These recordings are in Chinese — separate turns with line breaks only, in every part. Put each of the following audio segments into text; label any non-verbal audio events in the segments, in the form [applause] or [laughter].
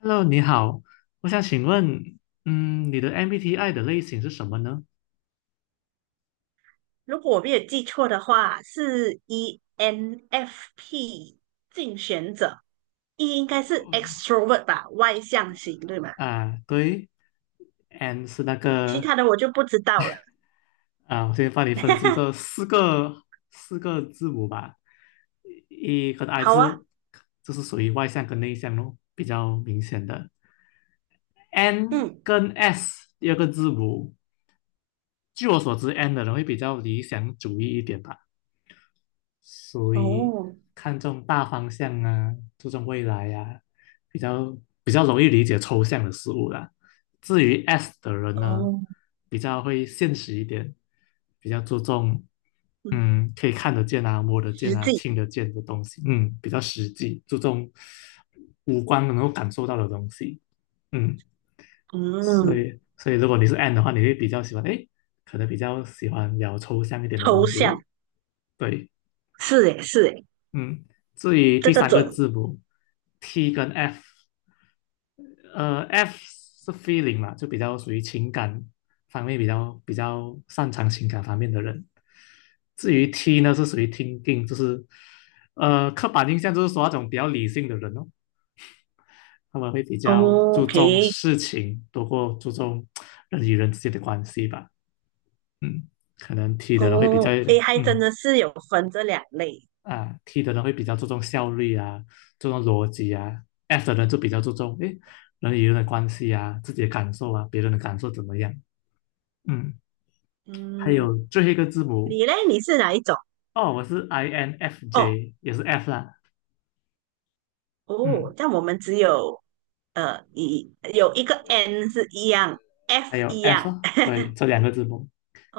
Hello，你好，我想请问，你的 MBTI 的类型是什么呢？
如果我没有记错的话，是 ENFP 竞选者，E 应该是 extrovert 吧，外向型，对吗？
啊，对，N 是那
其
个，
他的我就不知道了。
我先帮你分析这
[laughs]
四个字母吧。一跟 I
好啊，
是属于外向跟内向咯，比较明显的。N
嗯，
跟 S 第二个字母，据我所知，N 的人会比较理想主义一点吧。属于
哦，
看重大方向啊，注重未来呀、比较比较容易理解抽象的事物啦。至于 S 的人呢，
哦，
比较会现实一点，比较注重
嗯，
可以看得见啊、摸得见
实
啊、
际，
听得见的东西，嗯，比较实际，注重五官能够感受到的东西，嗯，
嗯，
所以如果你是 N 的话，你会比较喜欢，哎，可能比较喜欢聊抽象一点的
抽
东西
象，
咯，对。
是诶，是诶，
嗯，至于第
这个
三个
准。
字母 T 跟 F，F 是 feeling 嘛，就比较属于情感方面比较擅长情感方面的人。至于 T 呢，是属于 thinking，就是刻板印象就是说那种比较理性的人哦，他们会比较
哦
注重
OK，
事情，多过注重人与人之间的关系吧。嗯，可能 T 的人会比较
哦，诶，还真
嗯
的是有分这两类。
啊，T 的人会比较注重效率啊，注重逻辑啊，F 的人就比较注重诶人与人的关系啊，自己的感受啊，别人的感受怎么样？嗯，还
嗯，
有最后一个字母
你嘞，你是哪一种？
哦，我是
哦，
INFJ，也是 F 啦，
哦，
嗯，
但我们只有一有一个 n 是一样
还
，f
有
一
F，
样。
哦对，
[laughs]
这两个字母，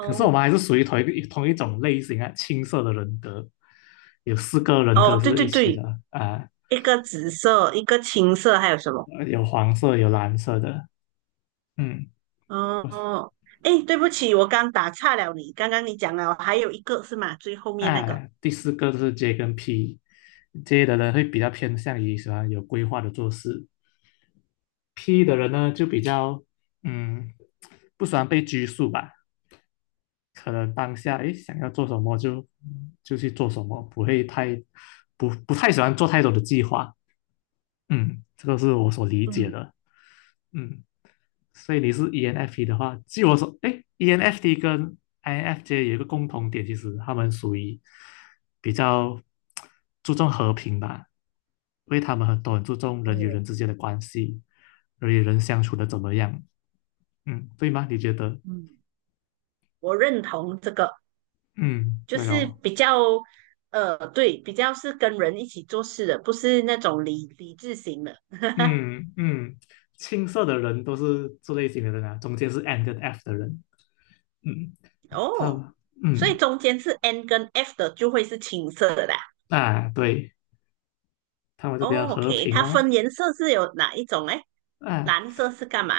可是我们还是属于同一种类型啊，青色的人格，有四个人
哦，
格
对
是一
对
起
对，
的啊，
一个紫色，一个青色，还有什么？
有黄色有蓝色的，嗯，我
哦，哎，对不起，我刚打岔了你。刚刚你讲了，还有一个是吗？最后面那个，
哎，第四个就是 J 跟 P，J 的人会比较偏向于喜欢有规划的做事，P 的人呢就比较嗯不喜欢被拘束吧，可能当下哎想要做什么就去做什么，不会太不太喜欢做太多的计划，嗯，这个是我所理解
嗯，
的。嗯，所以你是 ENFP 的话，据我所，哎，ENFP 跟 INFJ 有一个共同点，其实他们属于比较注重和平吧，因为他们很多很注重人与
哦，
人之间的关系，人与人相处的怎么样，嗯，对吗？你觉得？
嗯，我认同这个，
嗯，
就
对
是
哦，
比较，对，比较是跟人一起做事的，不是那种理智型的。
嗯嗯，青色的人都是这类型的人啊，中间是 N 跟 F 的人，嗯，他
哦，
们，
所以
嗯，
中间是 n 跟 f 的，就会是青色的啦。
啊，对，他们就比较
哦
和
，OK，
平
它
哦，
分颜色是有哪一种嘞？
啊。
蓝色是干嘛？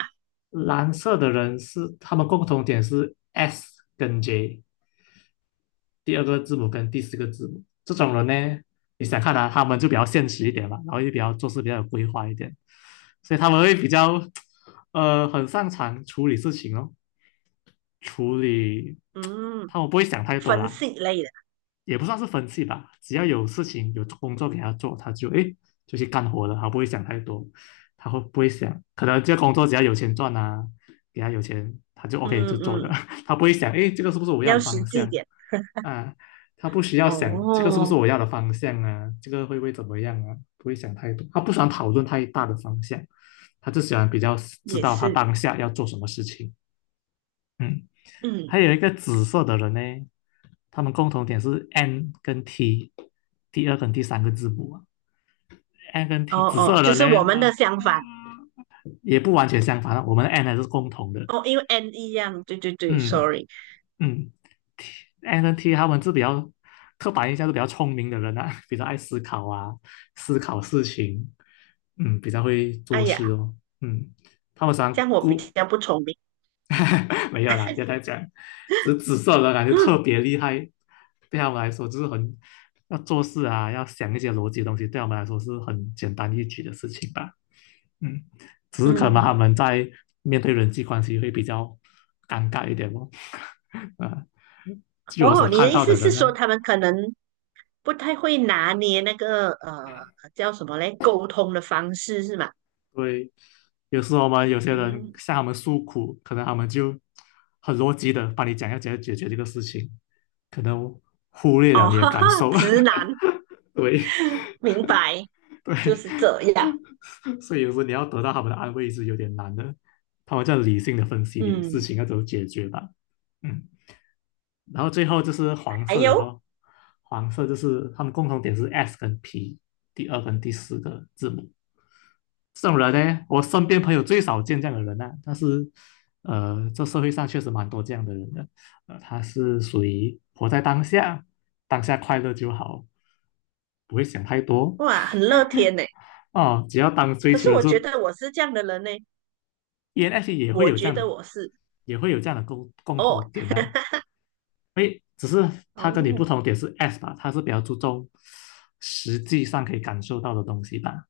蓝色的人是他们共同点是 S 跟 J，第二个字母跟第四个字母。这种人呢，你想看啊，他们就比较现实一点嘛，然后也比较做事比较有规划一点，所以他们会比较很擅长处理事情哦，处理
嗯，
他们不会想太多
分
啦，
析类的。
也不算是分析吧，只要有事情有工作给他做，他就哎，就去干活了，他不会想太多，他会不会想可能这个工作只要有钱赚啊，给他有钱他就 OK
嗯
就做了，
嗯，
他不会想哎，这个是不是我要
要
的方
实际一
向
点。
啊，他不需要想这个是不是
哦，
我要的方向啊，这个会不会怎么样啊，不会想太多，他不喜欢讨论太大的方向，他就喜欢比较知
也
道他
是。
当下要做什么事情，嗯。还
嗯，
有一个紫色的人呢，他们共同点是 N 跟 T，第二跟第三个字母啊，N 跟
哦
T，紫
哦，
色
就
的
是
人
我
呢，
们的相反。
也不完全相反啊我们的 N 还是共同的，
哦，因为 N 一样。对对对
嗯
，sorry。
嗯，T N 跟 T 他们是比较刻板印象是比较聪明的人啊，[laughs] 比较爱思考啊，思考事情，嗯，比较会
哎
做
呀，
事哦，嗯，他们
这
常
样我比
顾
较不聪明。
[laughs] 没有啦，要再讲，只紫色的感觉特
嗯
别厉害，对他们来说就是很要做事啊，要想一些逻辑的东西，对他们来说是很简单易举的事情吧。嗯，只是可能他
嗯，
们在面对人际关系会比较尴尬一点哦。啊，据我所
哦，你
看
的意
到的
思是
人呢，
说他们可能不太会拿捏那个叫什么嘞？沟通的方式是吗？
对，有时候我们有些人
嗯，
向他们诉苦，可能他们就很逻辑的帮你讲要怎样解决这个事情，可能忽略了
哦，[laughs]
你的
哈
感
哈，
受。
直男，
[laughs] 对
[laughs] 明白。就
对，
是这样。
[laughs] 所以有时候你要得到他们的安慰是有点难的，他们在理性的分析你的事
嗯，
情要怎么解决吧。嗯，然后最后就是黄
还
色的
有
咯，黄色就是他们共同点是 S 跟 P，第二跟第四个字母。这种人呢，我身边朋友最少见这样的人呢、但是，这社会上确实蛮多这样的人的。他是属于活在当下，当下快乐就好，不会想太多
哇，很乐天呢。
哦。[laughs] 只要当追
可
求
是
了
我
之后
觉得我是这样的人呢，
e n f P 也会
我
有这
觉
样
得
的，
我是
也会有这样的共同
哦
点呢、啊诶，只是他跟你不
哦
同点是 S 吧，他是比较注重实际上可以感受到的东西吧。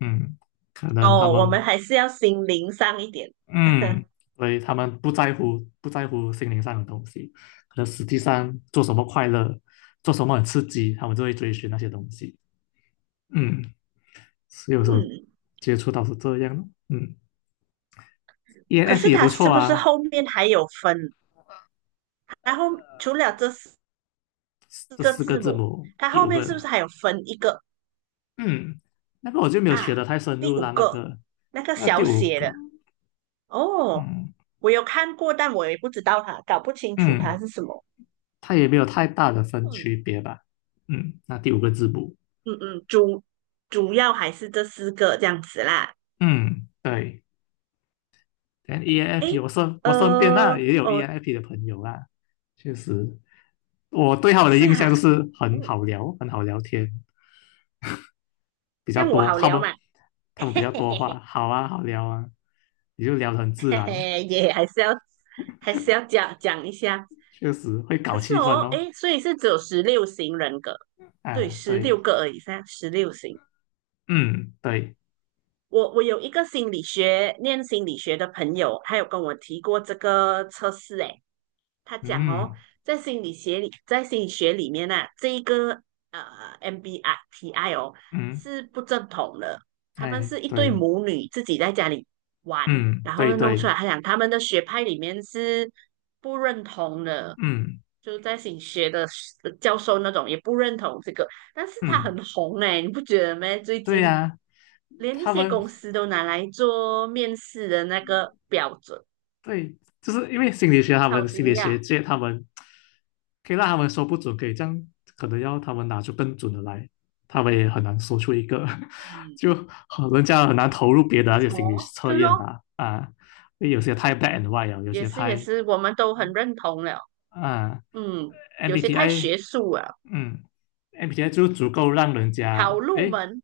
嗯，可能他
哦，我
们
们还是要心灵上一点。
嗯，
[laughs]
所以他们不在乎心灵上的东西，可能实际上做什么快乐，做什么很刺激，他们就会追寻那些东西。嗯，是有时候
嗯，
接触到是这样的。嗯
可
，ENF
是
也
他
不错
是不是
啊，
后面还有分？然后除了这四
这
个
四个
字
字
母，
母，
它
第
后
五
面是不是
个，
还有分一个
嗯，那个我就没有学的
啊？
太深
第
入
五
了，那
个
个
那个
那第
小
五
写
个，
的哦，
嗯
我有看过，但我也不知道它，搞不清楚它
嗯，
是什么。
它也没有太大的分
嗯，
区别吧。嗯，那第五个字母，
嗯嗯，主要还是这四个这样子啦。
嗯，对。但 ENFP
诶，
我身边那
呃，
也有
哦，
ENFP 的朋友啦，确实我对他们的
是
印象就
哈，
是很
嗯，
好聊，很好聊天比
这
较
样我
多，
好聊嘛，[laughs]
他们比
嘿
较
嘿
多
嘿
话，
嘿，
好啊，好聊啊，也就聊得很自然哦，
嘿也还是要讲讲一下。
确实会
可
搞
是
气
哦，
氛哦，
诶，所以是只有16型人格，对，
啊，
十六
对，
个而已，噻，十六型。
嗯，对，
我有一个心理学念心理学的朋友，他有跟我提过这个测试，诶，他讲哦，
嗯
在心理学里面呢、啊这一个呃 MBTI 哦
嗯，
是不正统的，他们
哎，
是一对
对，
母女自己在家里玩，
嗯，
然
对
后弄出
对，
来。他讲他们的学派里面是不认同的，
嗯
就在心理学的教授那种也不认同这个，但是他
嗯，
很红哎，欸你不觉得吗？最
对
近
呀、
连一
他
些
们
公司都拿来做面试的那个标准，
对，就是因为心理学，他
超
们心
惊
理学
讶。
界，他们可以让他们说不准，可以这样，可能要他们拿出更准的来，他们也很难说出一个，[laughs]
嗯。
就很人家很难投入别的那些心理
哦，
测
对咯，
验吧，啊，因为有些太 b a d and white 了，有
也
些
是也
太
是，我们都很认同了。
啊
嗯，有些太学
，MBTI，
术了，
嗯，MBTI 就足够让人家
好入
诶
门。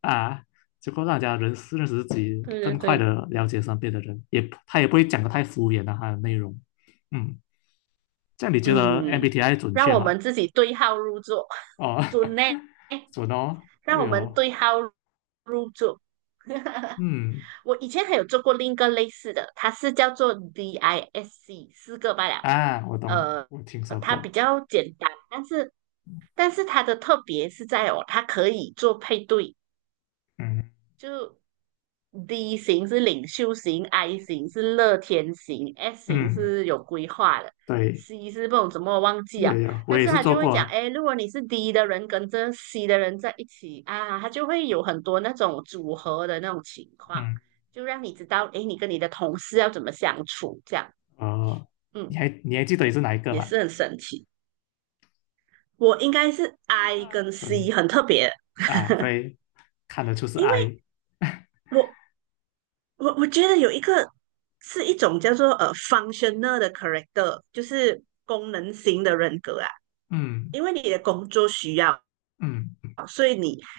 啊，足够让人家认识自己，
对对
更快
对，
的了解身边的人，也他也不会讲的太敷衍的、啊他的内容，嗯。这样你觉得
嗯，
MBTI 准
让
确
我
吗？
们自己对号入座，
哦，
[laughs] 准呢，
[laughs] 准哦，
让我
对
们
哦，
对号入座。[laughs]
嗯
我以前还有做过另一个类似的，它是叫做 DISC，四个罢了。
啊，我懂，
呃，
我听说
它比
过，
较简单，但是它的特别是在哦，它可以做配对，
嗯
就 D 型是领袖型，I 型是乐天型，S 型
嗯，
是有规划的
对，
，C 是不懂怎么忘记啊。
有有，我
但
也
是
是
他
做
就会
过
讲，
啊，
哎，如果你是 D 的人跟这 C 的人在一起啊，他就会有很多那种组合的那种情况，
嗯
就让你知道，哎，你跟你的同事要怎么相处，这样，
哦，
嗯，
你还记得你是哪一个
也
吗？
是很神奇。我应该是 I 跟 C
对
很特别，
啊，对，看得出是
因为
I，[laughs]
我我觉得有一个是一种叫做functional 的 character，就是功能型的人格啊。
嗯
因为你的工作需要，
嗯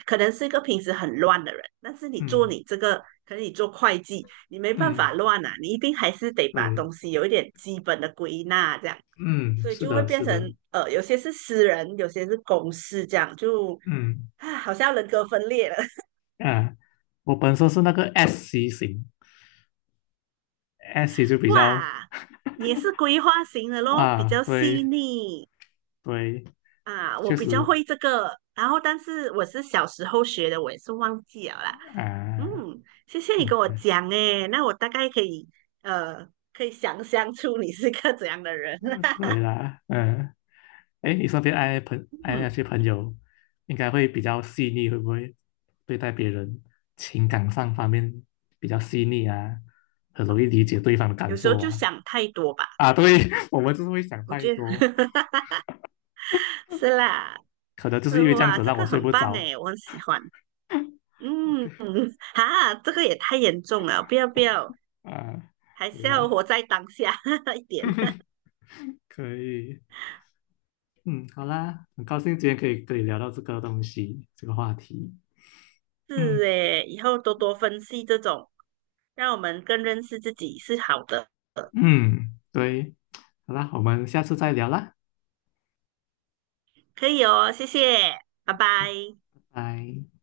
可能是一个平时很乱的人，但是你做
嗯
你这个，可能你做会计，你没办
嗯，
法乱啊，你一定还是得把
对，
东西有一点基本的归纳这样，
嗯，
所以
是
就会
的，
变
是
成
的，
有些是私人，有些是公事这样，就
嗯
啊，好像人格分裂了。
啊，我本身是那个 SC 型，SC 就
[laughs]
比较
哇，你也是规划型的咯，比
啊，
较细
对
腻。
对。
啊，我
确
比较
实
会这个，然后但是我是小时候学的，我也是忘记了啦。嗯，
啊，
谢谢你
嗯，
跟我
对，
讲诶，那我大概呃可以想象出你是个怎样的人。
嗯，
[laughs]
对啦，嗯，哎，你身边爱朋爱那
嗯，
些朋友，应该会比较细腻，会不会对待别人情感上方面比较细腻啊？很容易理解对方的感
有时候
受
就
啊？
想太多吧，
啊，对，[laughs] 我们就是会想
我
太
觉得
多，
[laughs] 是啦。
可能就是因为这样
哇，
子
这
让我
个
睡
很
不
棒
着。
诶，我很喜欢。
OK，
嗯，哈，这个也太严重了，不要不要，
啊，
还
对
是要
啦，
活在当下 [laughs] 一点。
可以，嗯，好啦，很高兴今天可以跟你聊到这个东西，这个话题，
是
嗯
诶，以后多多分析这种，让我们更认识自己是好的，
嗯，对。好啦，我们下次再聊啦，
可以哦，谢谢，拜拜。
拜。